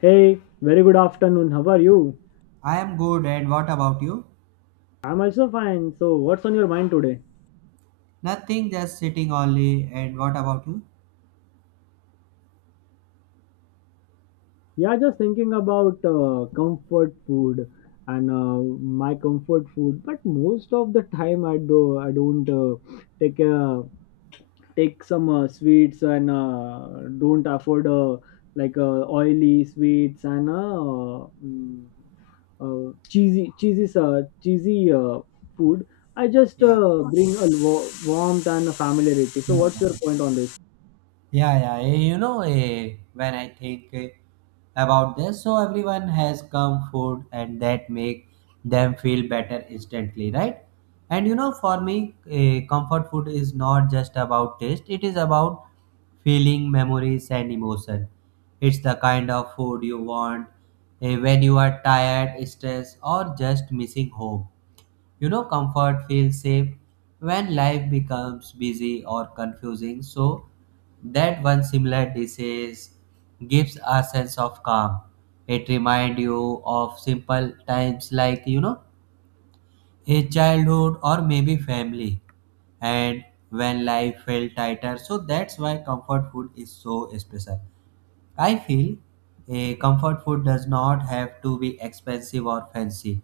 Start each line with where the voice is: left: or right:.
left: Hey, very good afternoon. How are you?
right: I am good, and what about you?
left: I'm also fine. So, what's on your mind today?
right: Nothing, just sitting only. And what about you?
left: Yeah, just thinking about comfort food and my comfort food. But most of the time, I don't take take some sweets and don't afford like oily sweets and cheesy food. I just
right: Yeah.
left: bring a warmth and a familiarity. So,
right: Yeah,
left: what's your point on this?
right: yeah, yeah. You know, when I think about this, so everyone has come food, and that make them feel better instantly, right? And you know, for me, comfort food is not just about taste; it is about feeling, memories, and emotion. It's the kind of food you want when you are tired, stressed, or just missing home. You know, comfort feels safe when life becomes busy or confusing, so that one similar disease gives a sense of calm. It reminds you of simple times like, you know, a childhood or maybe family, and when life felt tighter. So that's why comfort food is so special. I feel a comfort food does not have to be expensive or fancy.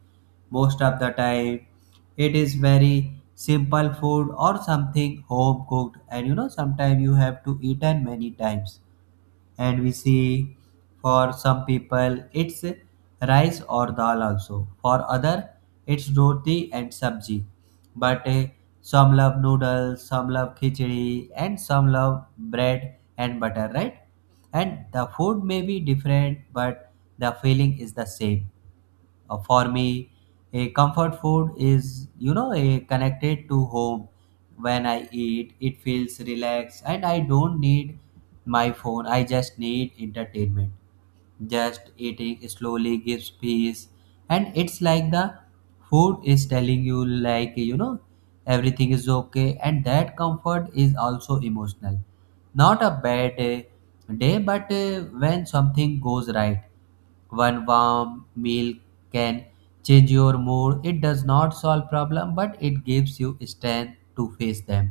right: Most of the time, it is very simple food or something home cooked, and you know, sometimes you have to eat and many times, and we see for some people it's rice or dal, also for other it's roti and sabji, but some love noodles, some love khichdi, and some love bread and butter, right? And the food may be different, but the feeling is the same. For me, a comfort food is, you know, a connected to home. When I eat, it feels relaxed and I don't need my phone. I just need entertainment, just eating slowly gives peace, and it's like the food is telling you, like, you know, everything is okay, and that comfort is also emotional, not a bad day, but when something goes right, one warm meal can change your mood. It does not solve problem, but it gives you strength to face them,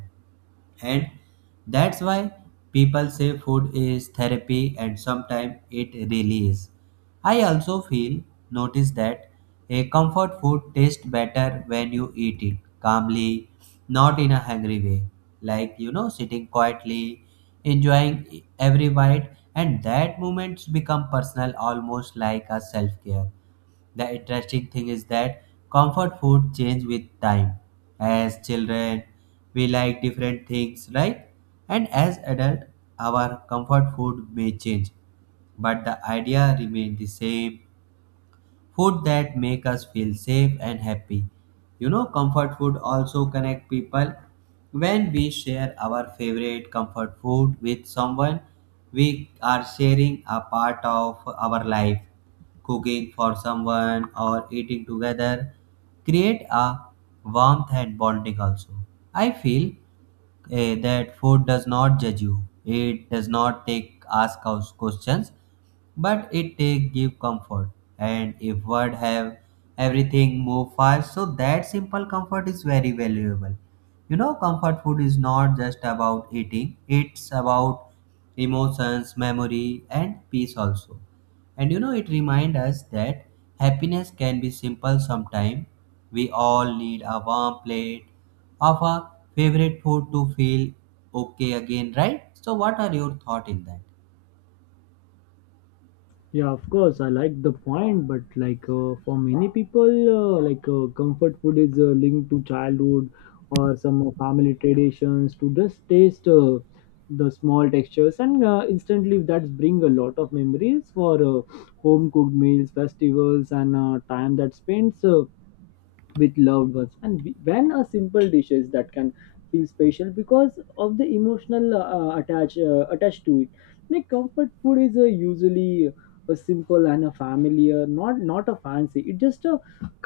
right: and that's why people say food is therapy and sometimes it really is. I also feel, notice that a comfort food tastes better when you eat it calmly, not in a hungry way, like, you know, sitting quietly, enjoying every bite, and that moments become personal, almost like a self care. The interesting thing is that comfort food change with time. As children, we like different things, right? And as adult, our comfort food may change, but the idea remain the same: food that make us feel safe and happy. You know, comfort food also connect people. When we share our favorite comfort food with someone, we are sharing a part of our life. Cooking for someone or eating together create a warmth and bonding also. I feel that food does not judge you. It does not take ask us questions, but it take give comfort. And if world have everything move fast, so that simple comfort is very valuable. You know, comfort food is not just about eating, it's about emotions, memory, and peace also. And you know, it reminds us that happiness can be simple. Sometimes we all need a warm plate of our favorite food to feel okay again, right? So what are your thoughts in that?
left: Yeah, of course, I like the point, but for many people, comfort food is linked to childhood or some family traditions to just taste the small textures, and instantly that's bring a lot of memories for home cooked meals, festivals, and time that spends with loved ones and when a simple dish is that can feel special because of the emotional attached to it. Like comfort food is usually a simple and a familiar, not a fancy. It's just a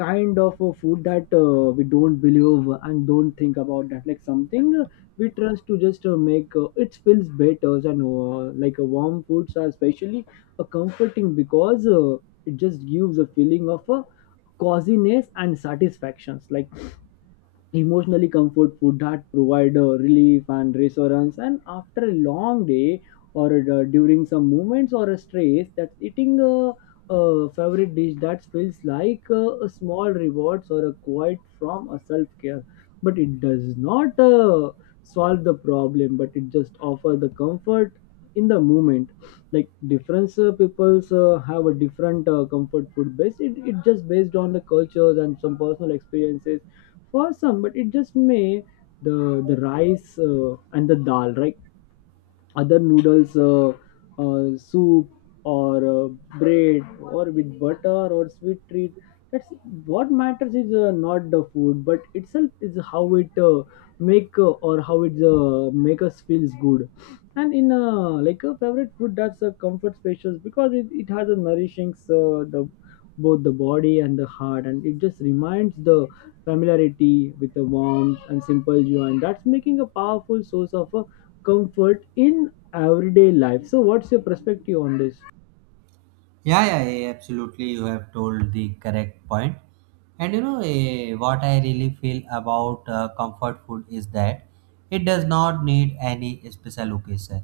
left: kind of a food that we don't believe and don't think about that, like something we trust to just make it feels better, and like a warm foods are especially a comforting because it just gives a feeling of a coziness and satisfactions. Like emotionally, comfort food that provide relief and reassurance, and after a long day or during some moments or a stress, that's eating a favorite dish that feels like a small rewards or a quiet from a self-care, but it does not solve the problem, but it just offer the comfort in the moment. Like different peoples have a different comfort food base, it just based on the cultures and some personal experiences. For some, but it just may, the rice and the dal, right? Other noodles, soup or bread or with butter or sweet treat. That's what matters is not the food, but itself is how it make or how it make us feels good. And in like a favorite food, that's a comfort specials because it has a nourishing the both the body and the heart, and it just reminds the familiarity with the warmth and simple joy, and that's making a powerful source of a comfort in everyday life. So, what's your perspective on this?
right: Yeah, yeah, yeah, absolutely. You have told the correct point. And you know, what I really feel about comfort food is that it does not need any special occasion.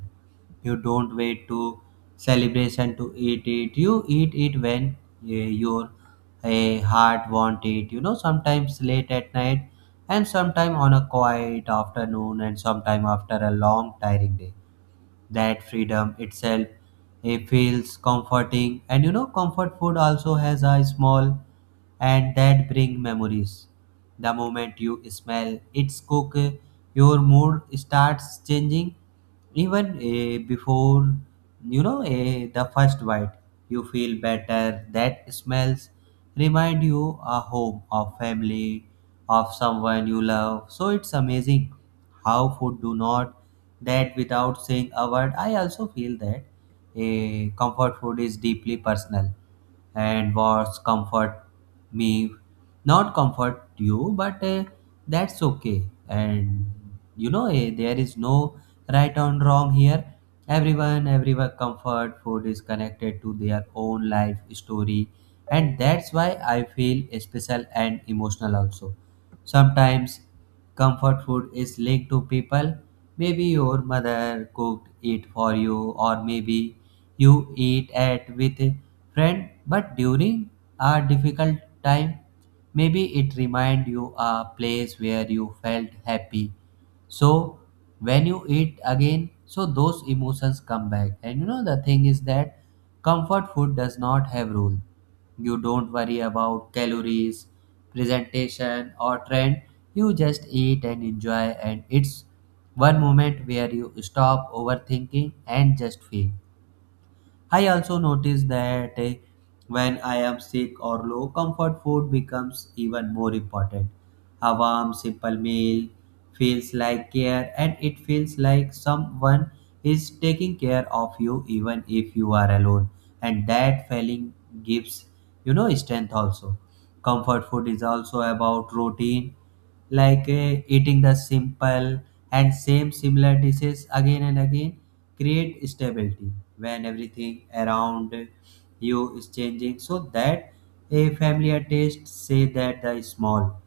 right: You don't wait to celebration to eat it. You eat it when your heart want it. You know, sometimes late at night, and sometime on a quiet afternoon, and sometime after a long tiring day, that freedom itself, it feels comforting. And you know, comfort food also has a small and that bring memories. The moment you smell its cook, your mood starts changing even before you know the first bite. You feel better, that smells remind you a home, of family, of someone you love, so it's amazing how food do not that without saying a word. I also feel that a comfort food is deeply personal, and what's comfort me not comfort you, but that's okay. And you know, there is no right and wrong here. Everyone comfort food is connected to their own life story, and that's why I feel special and emotional also. Sometimes comfort food is linked to people. Maybe your mother cooked it for you, or maybe you eat it with a friend. But during a difficult time, maybe it reminds you a place where you felt happy. So when you eat again, so those emotions come back. And you know, the thing is that comfort food does not have rule. You don't worry about calories, presentation, or trend. You just eat and enjoy, and it's one moment where you stop overthinking and just feel. I also notice that when I am sick or low, comfort food becomes even more important. A warm, simple meal feels like care, and it feels like someone is taking care of you even if you are alone. And that feeling gives, you know, strength also. Comfort food is also about routine, like eating the simple and same similar dishes again and again create stability when everything around you is changing. So that a familiar taste say that the small,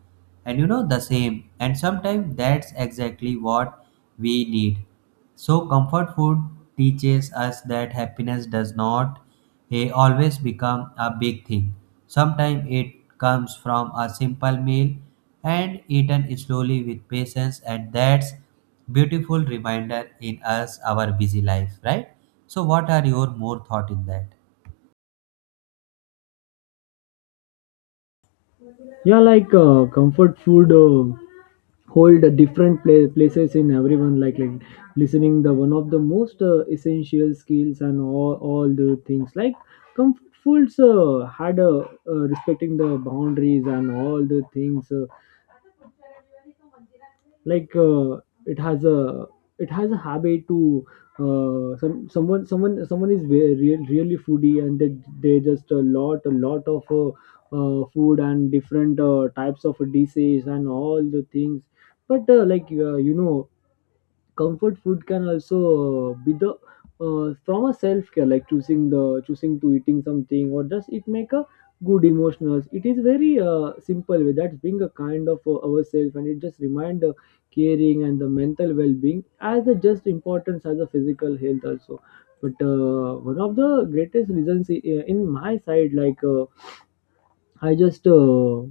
right: and you know, the same, and sometimes that's exactly what we need. So comfort food teaches us that happiness does not he always become a big thing. Sometimes it comes from a simple meal and eaten slowly with patience, and that's beautiful reminder in us our busy life, right? So what are your more thought in that?
left: Yeah, like comfort food hold a different places in everyone. Like listening, the one of the most essential skills and all the things. Like comfort foods had a respecting the boundaries and all the things. Like uh, it has a it has a habit to some someone is really foodie, and they just a lot of food and different types of dishes and all the things. But you know, comfort food can also be the from a self care, like choosing to eating something or just it make a good emotionals. It is very simple way, that's being a kind of ourselves, and it just remind the caring and the mental well-being as a just importance as a physical health also. But one of the greatest reasons in my side, I just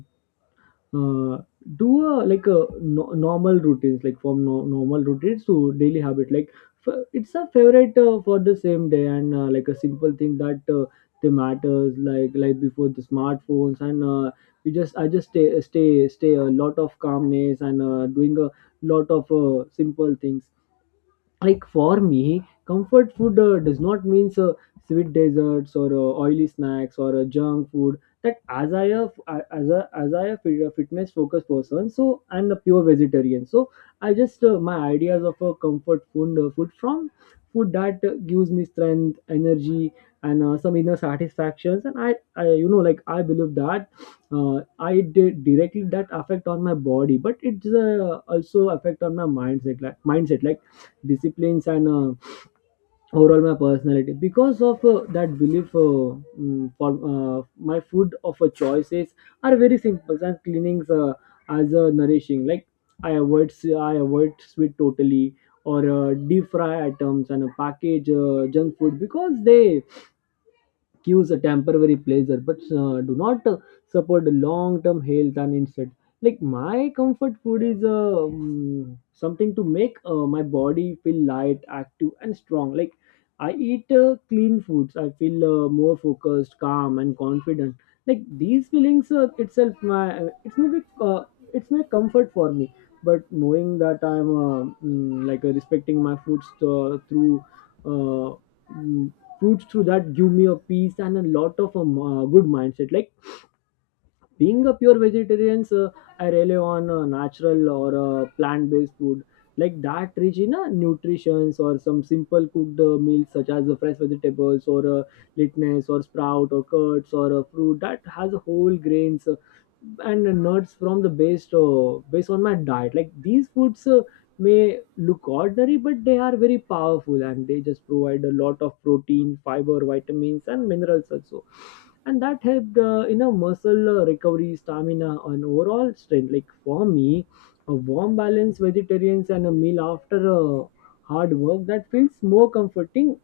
left: uh, do a like a no, normal routines, like from no, normal routines to daily habit, like it's a favorite for the same day, and like a simple thing that they matters, like before the smartphones, and we just I just stay a lot of calmness, and doing a lot of simple things. Like for me, comfort food does not means sweet desserts or oily snacks or junk food. That, as a as I a a fitness focused person, so I'm a pure vegetarian, so I just my ideas of a comfort food food from food that gives me strength energy and some inner satisfactions. And I, you know, like I believe that I did directly that affect on my body, but it's also affect on my mindset, like disciplines and overall my personality because of that belief. For my food of choices are very simple and cleanings, as nourishing. Like I avoid sweet totally or deep fry items and package junk food, because they cures a temporary pleasure, but do not support the long-term health. And instead, like my comfort food is something to make my body feel light, active, and strong. Like I eat clean foods, I feel more focused, calm, and confident. Like these feelings itself my it's my comfort for me. But knowing that I'm respecting my foods uh, through uh, mm, fruits through, that give me a peace and a lot of good mindset. Like being a pure vegetarian, I rely on natural or plant-based food, like that rich in nutrition or some simple cooked meals, such as fresh vegetables or litness or sprout or curds or fruit that has whole grains and nuts from the based based on my diet. Like these foods may look ordinary, but they are very powerful, and they just provide a lot of protein, fiber, vitamins, and minerals also. And that helped in a muscle recovery, stamina, and overall strength. Like for me, a warm balanced vegetarians and a meal after a hard work, that feels more comforting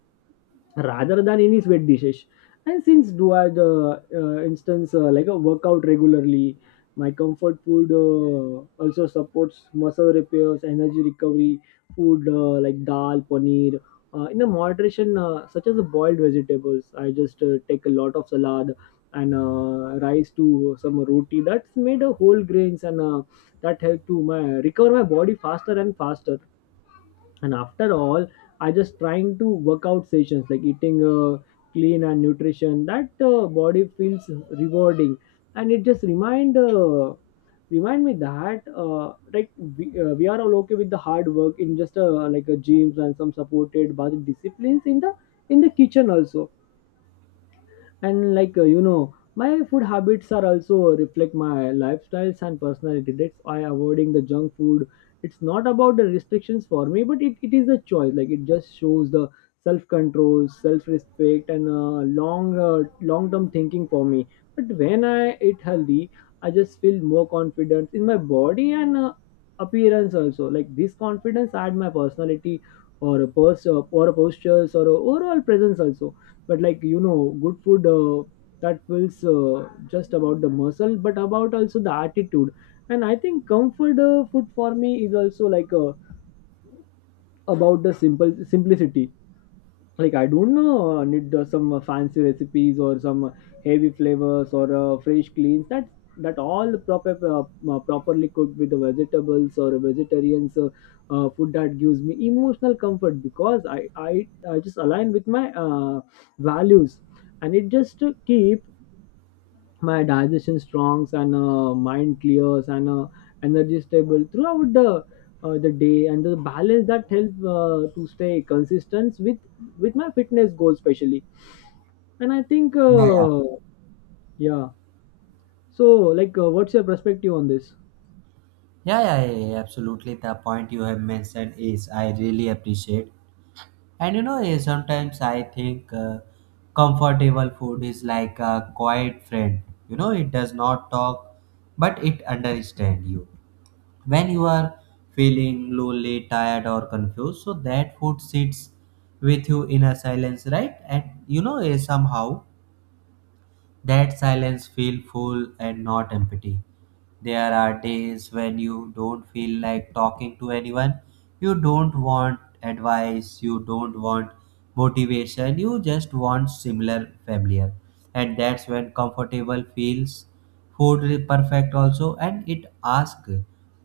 left: rather than any sweat dishes. And since do I the instance like a workout regularly, my comfort food also supports muscle repairs, energy recovery. Food like dal, paneer, in a moderation, such as the boiled vegetables. I just take a lot of salad, and rice to some roti that's made of whole grains, and that help to my recover my body faster. And after all, I just trying to workout sessions, like eating clean and nutrition, that body feels rewarding. And it just remind me that like we are all okay with the hard work in just like a gyms, and some supported body disciplines in the kitchen also. And you know, my food habits are also reflect my lifestyles and personality. That's why avoiding the junk food, it's not about the restrictions for me, but it is a choice. Like it just shows the self-control, self-respect, and long-term thinking for me. But when I eat healthy, I just feel more confidence in my body and appearance also. Like this confidence add my personality or or a postures or a overall presence also. But like, you know, good food that feels just about the muscle, but about also the attitude. And I think comfort food for me is also about the simple simplicity. Like I don't know need some fancy recipes or some heavy flavors or fresh cleans, that all proper properly cooked with the vegetables or vegetarians food that gives me emotional comfort, because I just align with my values. And it just keep my digestion strongs and mind clears and energy stable throughout the the day. And the balance that helps to stay consistent with my fitness goals especially. And I think
right: Yeah, yeah.
left: yeah, so what's your perspective on this?
right: Yeah, yeah, yeah, yeah, absolutely. The point you have mentioned is I really appreciate. And you know, sometimes I think comfortable food is like a quiet friend. You know, it does not talk, but it understands you. When you are feeling lonely, tired, or confused, so that food sits with you in a silence, right? And you know, somehow that silence feels full and not empty. There are days when you don't feel like talking to anyone. You don't want advice, you don't want motivation, you just want similar familiar. And that's when comfortable feels food is perfect also, and it asks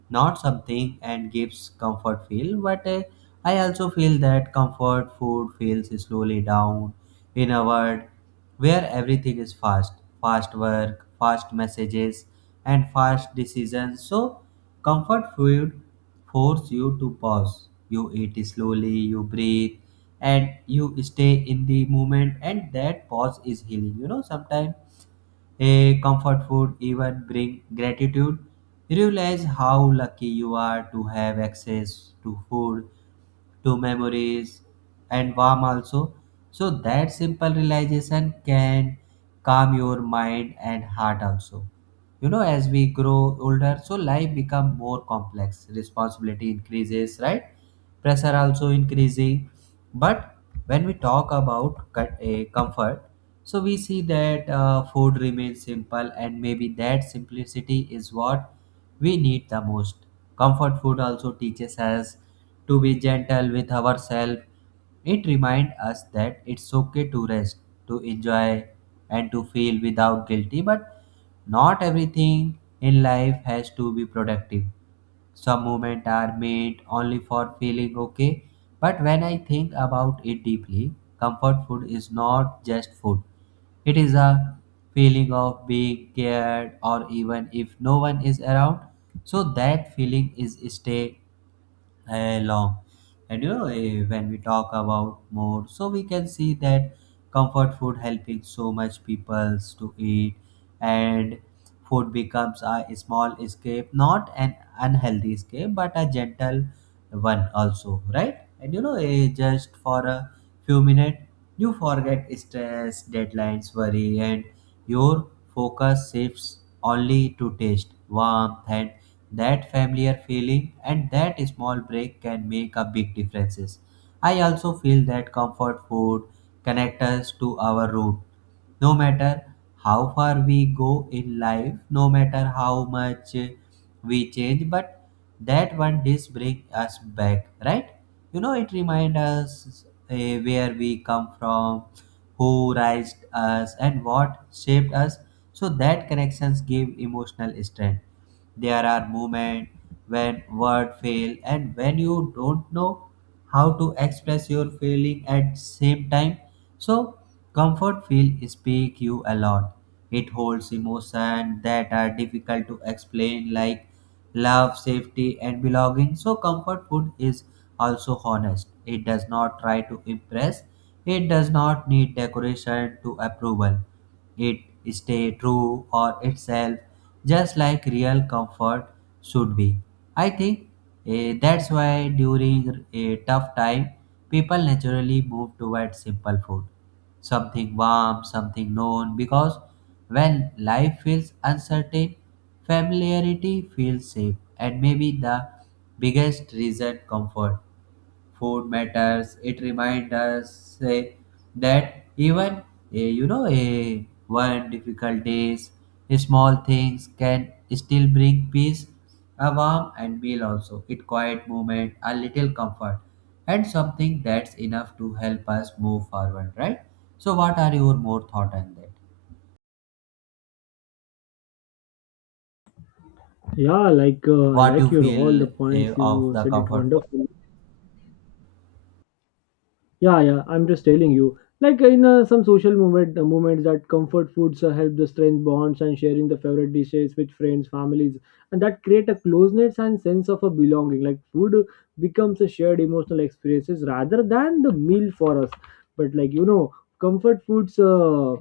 right: not something and gives comfort feel, but I also feel that comfort food feels slowly down in a word where everything is fast, fast work, fast messages, and fast decisions. So comfort food force you to pause. You eat slowly, you breathe, and you stay in the moment, and that pause is healing. You know, sometimes a comfort food even bring gratitude, realize how lucky you are to have access to food, to memories, and warm also. So that simple realization can calm your mind and heart also. You know, as we grow older, so life become more complex. Responsibility increases, right? Pressure also increasing. But when we talk about comfort, so we see that food remains simple, and maybe that simplicity is what we need the most. Comfort food also teaches us to be gentle with ourselves. It reminds us that it's okay to rest, to enjoy, and to feel without guilty. But not everything in life has to be productive. Some moments are made only for feeling okay. But when I think about it deeply, comfort food is not just food. It is a feeling of being cared or even if no one is around. So that feeling is stay I love. And you know, when we talk about more, so we can see that comfort food helping so much peoples to eat, and food becomes a small escape, not an unhealthy escape, but a gentle one also, right? And you know, just for a few minutes, you forget stress, deadlines, worry, and your focus shifts only to taste, warmth, and that familiar feeling, and that small break can make a big differences. I also feel that comfort food connects us to our root. No matter how far we go in life, no matter how much we change, but that one dish brings us back, right? You know, it reminds us uh, where we come from, who raised us, and what shaped us. So that connections give emotional strength. There are moments when words fail and when you don't know how to express your feeling at same time. So comfort feel speak you a lot. It holds emotion that are difficult to explain, like love, safety, and belonging. So comfort food is also honest. It does not try to impress. It does not need decoration to approval, it stay true or itself, just like real comfort should be. I think that's why during a tough time, people naturally move towards simple food, something warm, something known, because when life feels uncertain, familiarity feels safe. And maybe the biggest reason comfort food matters, it reminds us that even a one difficult days small things can still bring peace, a warm and meal also it quiet moment a little comfort and something that's enough to help us move forward, right? So what are your more thought on that?
left: Yeah, I
right: What
left: like
right: you
left: your all
right: feel
left: the points, you
right: of the
left: said it
right: comfort food?
left: wonderful. Yeah, yeah. I'm just telling you. Like in some social movements that comfort foods help the strength bonds and sharing the favorite dishes with friends, families, and that create a closeness and sense of a belonging. Like food becomes a shared emotional experiences rather than the meal for us. But like you know, comfort foods.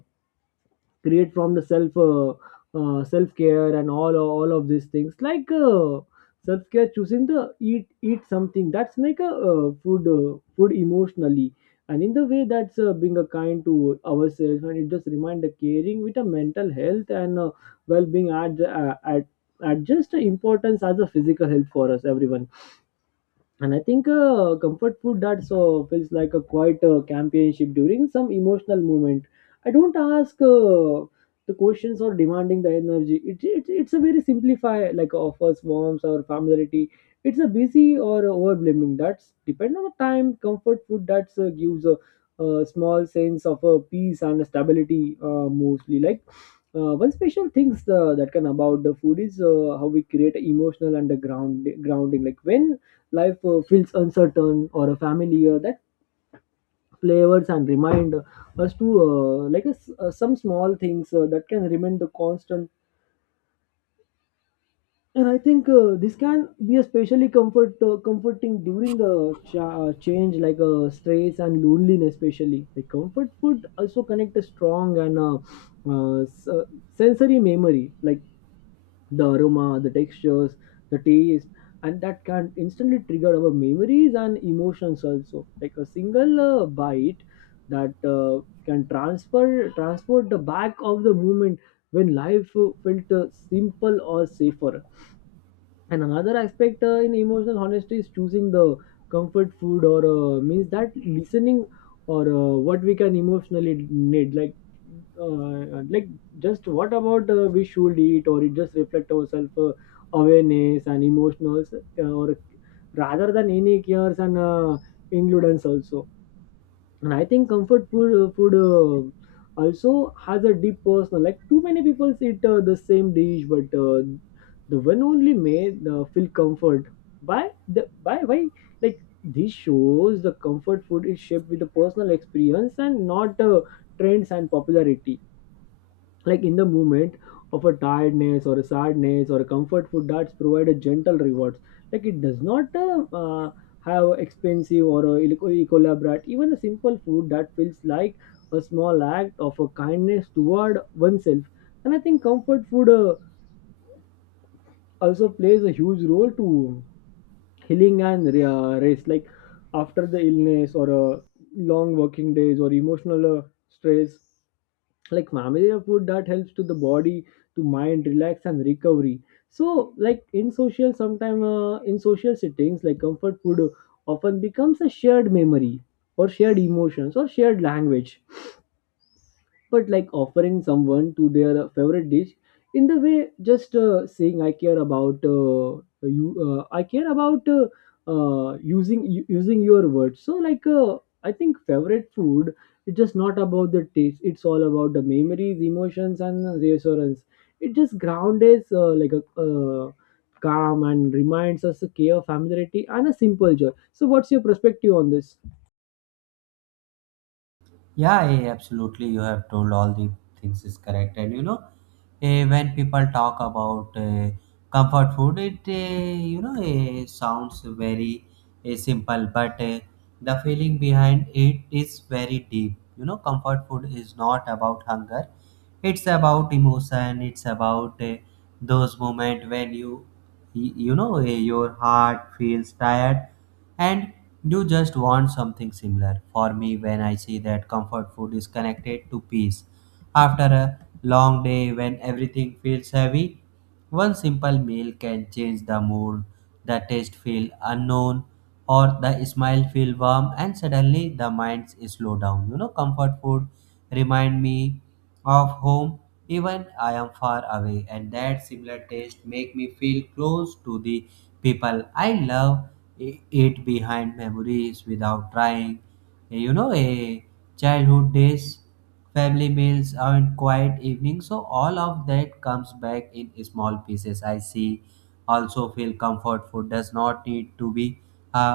left: Create from the self self care and all of these things like self care, choosing the eat something that's make a food food emotionally and in the way that's being a kind to ourselves, and it just remind the caring with a mental health and well-being at at just importance as a physical health for us everyone. And I think comfort food that so feels like a quiet companionship during some emotional moment. I don't ask the questions or demanding the energy. It's a very simplify, like offers warmth or familiarity. It's a busy or over blaming that's depend on the time. Comfort food that gives a small sense of peace and stability, mostly like one special things that can about the food is how we create emotional underground grounding, like when life feels uncertain or a family that flavors and remind us to like us some small things that can remain the constant. And I think this can be especially comforting during the change, like stress and loneliness. Especially like comfort food also connect a strong and uh, s- uh, sensory memory, like the aroma, the textures, the taste, and that can instantly trigger our memories and emotions also. Like a single bite that can transfer transport the back of the moment when life felt simple or safer. And another aspect in emotional honesty is choosing the comfort food, or means that listening or what we can emotionally need, like just what about we should eat or it just reflect ourselves awareness and emotionals, or rather than any cares and inclusions also. And I think comfort food also has a deep personal, like too many people eat the same dish, but the one only made feel comfort by the by why, like this shows the comfort food is shaped with the personal experience and not trends and popularity. Like in the moment of a tiredness or a sadness, or a comfort food that's provided gentle rewards. Like it does not have expensive or elaborate. Even a simple food that feels like a small act of a kindness toward oneself. And I think comfort food also plays a huge role to healing and rest, like after the illness or long working days or emotional stress. Like familiar food that helps to the body to mind relax and recovery. So like in social sometime in social settings, like comfort food often becomes a shared memory or shared emotions or shared language. But like offering someone to their favorite dish in the way just saying, I care about you. I care about using your words. So like I think favorite food is just not about the taste, it's all about the memories, emotions and reassurance. It just grounds us like a calm and reminds us a care, familiarity and a simple joy. So what's your perspective on this?
right: Yeah, absolutely. You have told all the things is correct, and you know, when people talk about comfort food, it sounds very simple, but the feeling behind it is very deep. You know, comfort food is not about hunger; it's about emotion. It's about those moment when you your heart feels tired and you just want something similar. For me, when I see that comfort food is connected to peace, after a long day when everything feels heavy, one simple meal can change the mood, the taste feel unknown, or the smile feel warm, and suddenly the mind is slow down. You know, comfort food remind me of home even I am far away, and that similar taste make me feel close to the people I love. It behind memories without trying. A childhood days, family meals and quiet evenings, so all of that comes back in small pieces. I see also feel comfort food does not need to be a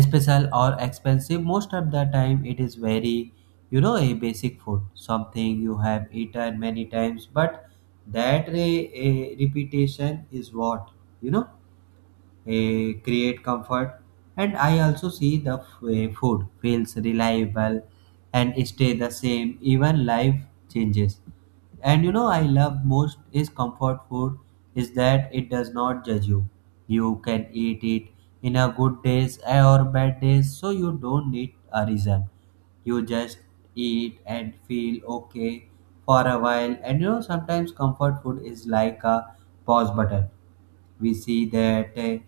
right: special or expensive. Most of the time it is very, you know, a basic food, something you have eaten many times, but that a repetition is what, you know, create comfort. And I also see the food feels reliable and stay the same even life changes. And you know I love most is comfort food is that it does not judge you, you can eat it in a good days or bad days, so you don't need a reason, you just eat and feel okay for a while. And you know sometimes comfort food is like a pause button. We see that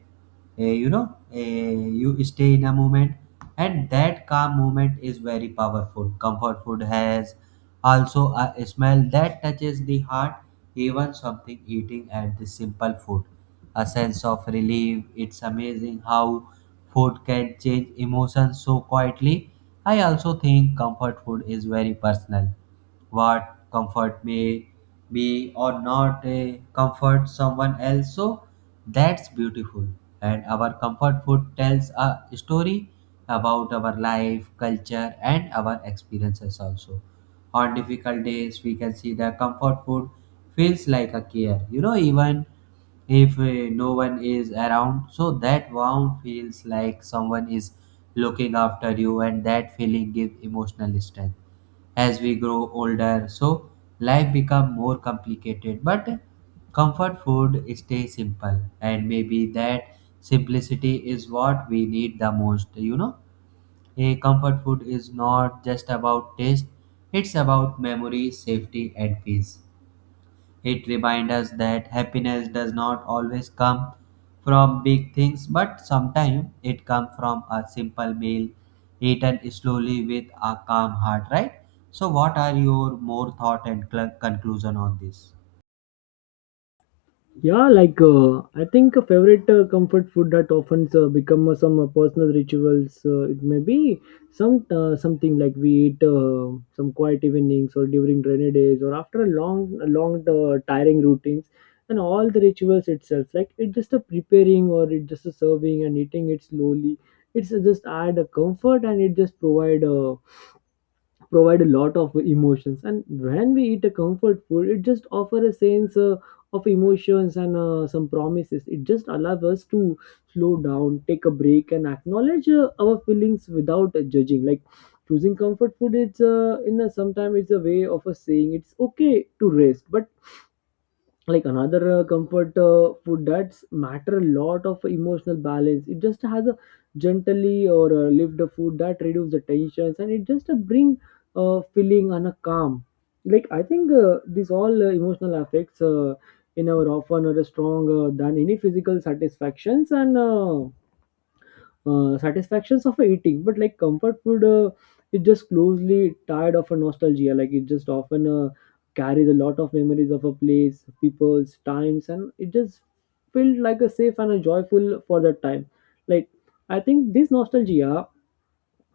right: uh, you know uh, you stay in a moment, and that calm moment is very powerful. Comfort food has also a smell that touches the heart, even something eating at the simple food, a sense of relief. It's amazing how food can change emotions so quietly. I also think comfort food is very personal. What comfort may be or not a comfort someone else, so that's beautiful. And our comfort food tells a story about our life, culture, and our experiences also. On difficult days, we can see the comfort food feels like a care. You know, even if no one is around, so that warmth feels like someone is looking after you, and that feeling gives emotional strength as we grow older. So life become more complicated, but comfort food stay simple, and maybe that simplicity is what we need the most. You know a comfort food is not just about taste, it's about memory, safety, and peace. It reminds us that happiness does not always come from big things, but sometimes it comes from a simple meal eaten slowly with a calm heart, right? So, what are your more thought and conclusion on this?
left: Yeah, like I think a favorite comfort food that often become some personal rituals. It may be something like we eat some quiet evenings or during rainy days or after a long tiring routines, and all the rituals itself. Like it just a preparing or it just a serving and eating it slowly. It's just add a comfort and it just provide a lot of emotions. And when we eat a comfort food, it just offers a sense of emotions and some promises. It just allows us to slow down, take a break and acknowledge our feelings without judging. Like choosing comfort food, it's in a sometimes it's a way of a saying it's okay to rest. But like another comfort food that's matter a lot of emotional balance. It just has a gently or lift the food that reduce the tensions and it just bring a feeling and a calm. Like I think these all emotional effects in our often are stronger than any physical satisfactions and satisfactions of eating. But like comfort food, it just closely tied of a nostalgia. Like it just often carries a lot of memories of a place, people's times, and it just felt like a safe and a joyful for that time. Like I think this nostalgia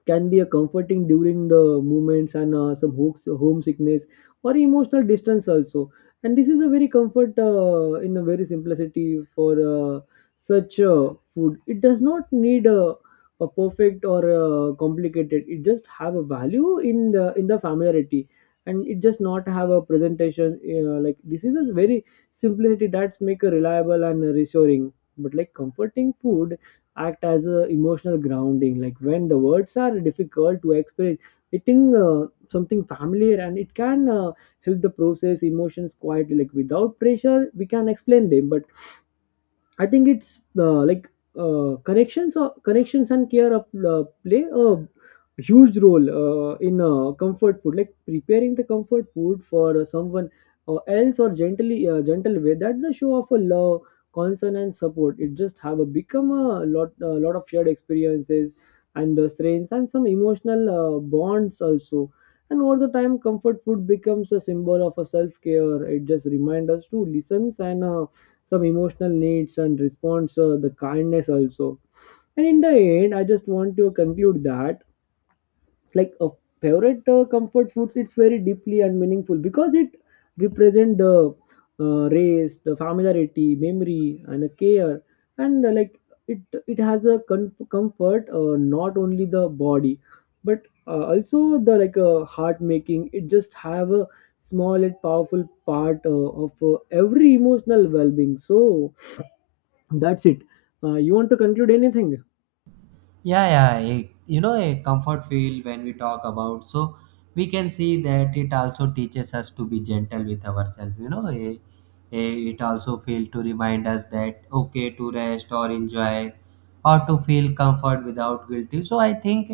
left: can be a comforting during the movements and some hooks, homesickness or emotional distance also. And this is a very comfort in a very simplicity for such food. It does not need a perfect or complicated. It just have a value in the familiarity, and it just not have a presentation, like this is a very simplicity that's make a reliable and reassuring. But like comforting food act as a emotional grounding, like when the words are difficult to express, eating something familiar and it can help the process emotions quietly, like without pressure we can explain them. But I think it's like connections and care of play a huge role in comfort food. Like preparing the comfort food for someone else or gently gentle way. That's the show of a love, concern and support. It just have a become a lot of shared experiences and the strengths and some emotional bonds also. And over the time, comfort food becomes a symbol of a self care. It just reminds us to listen and some emotional needs and response the kindness also. And in the end, I just want to conclude that like a favorite comfort foods, it's very deeply and meaningful because it represent the race, the familiarity, memory and a care. And like it it has a comfort not only the body, but also the like heart, making it just have a small and powerful part of every emotional well-being. So that's it. You want to conclude anything?
right: Yeah, yeah, a, you know a comfort feel when we talk about, so we can see that it also teaches us to be gentle with ourselves. You know a, it also feel to remind us that okay to rest or enjoy or to feel comfort without guilty. So I think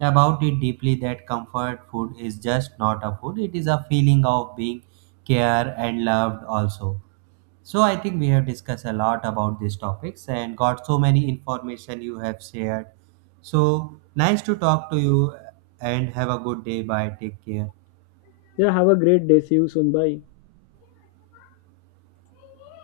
right: about it deeply that comfort food is just not a food, it is a feeling of being care and loved also. So I think we have discussed a lot about these topics and got so many information you have shared. So nice to talk to you and have a good day. Bye. Take care.
left: Yeah, have a great day. See you soon. Bye.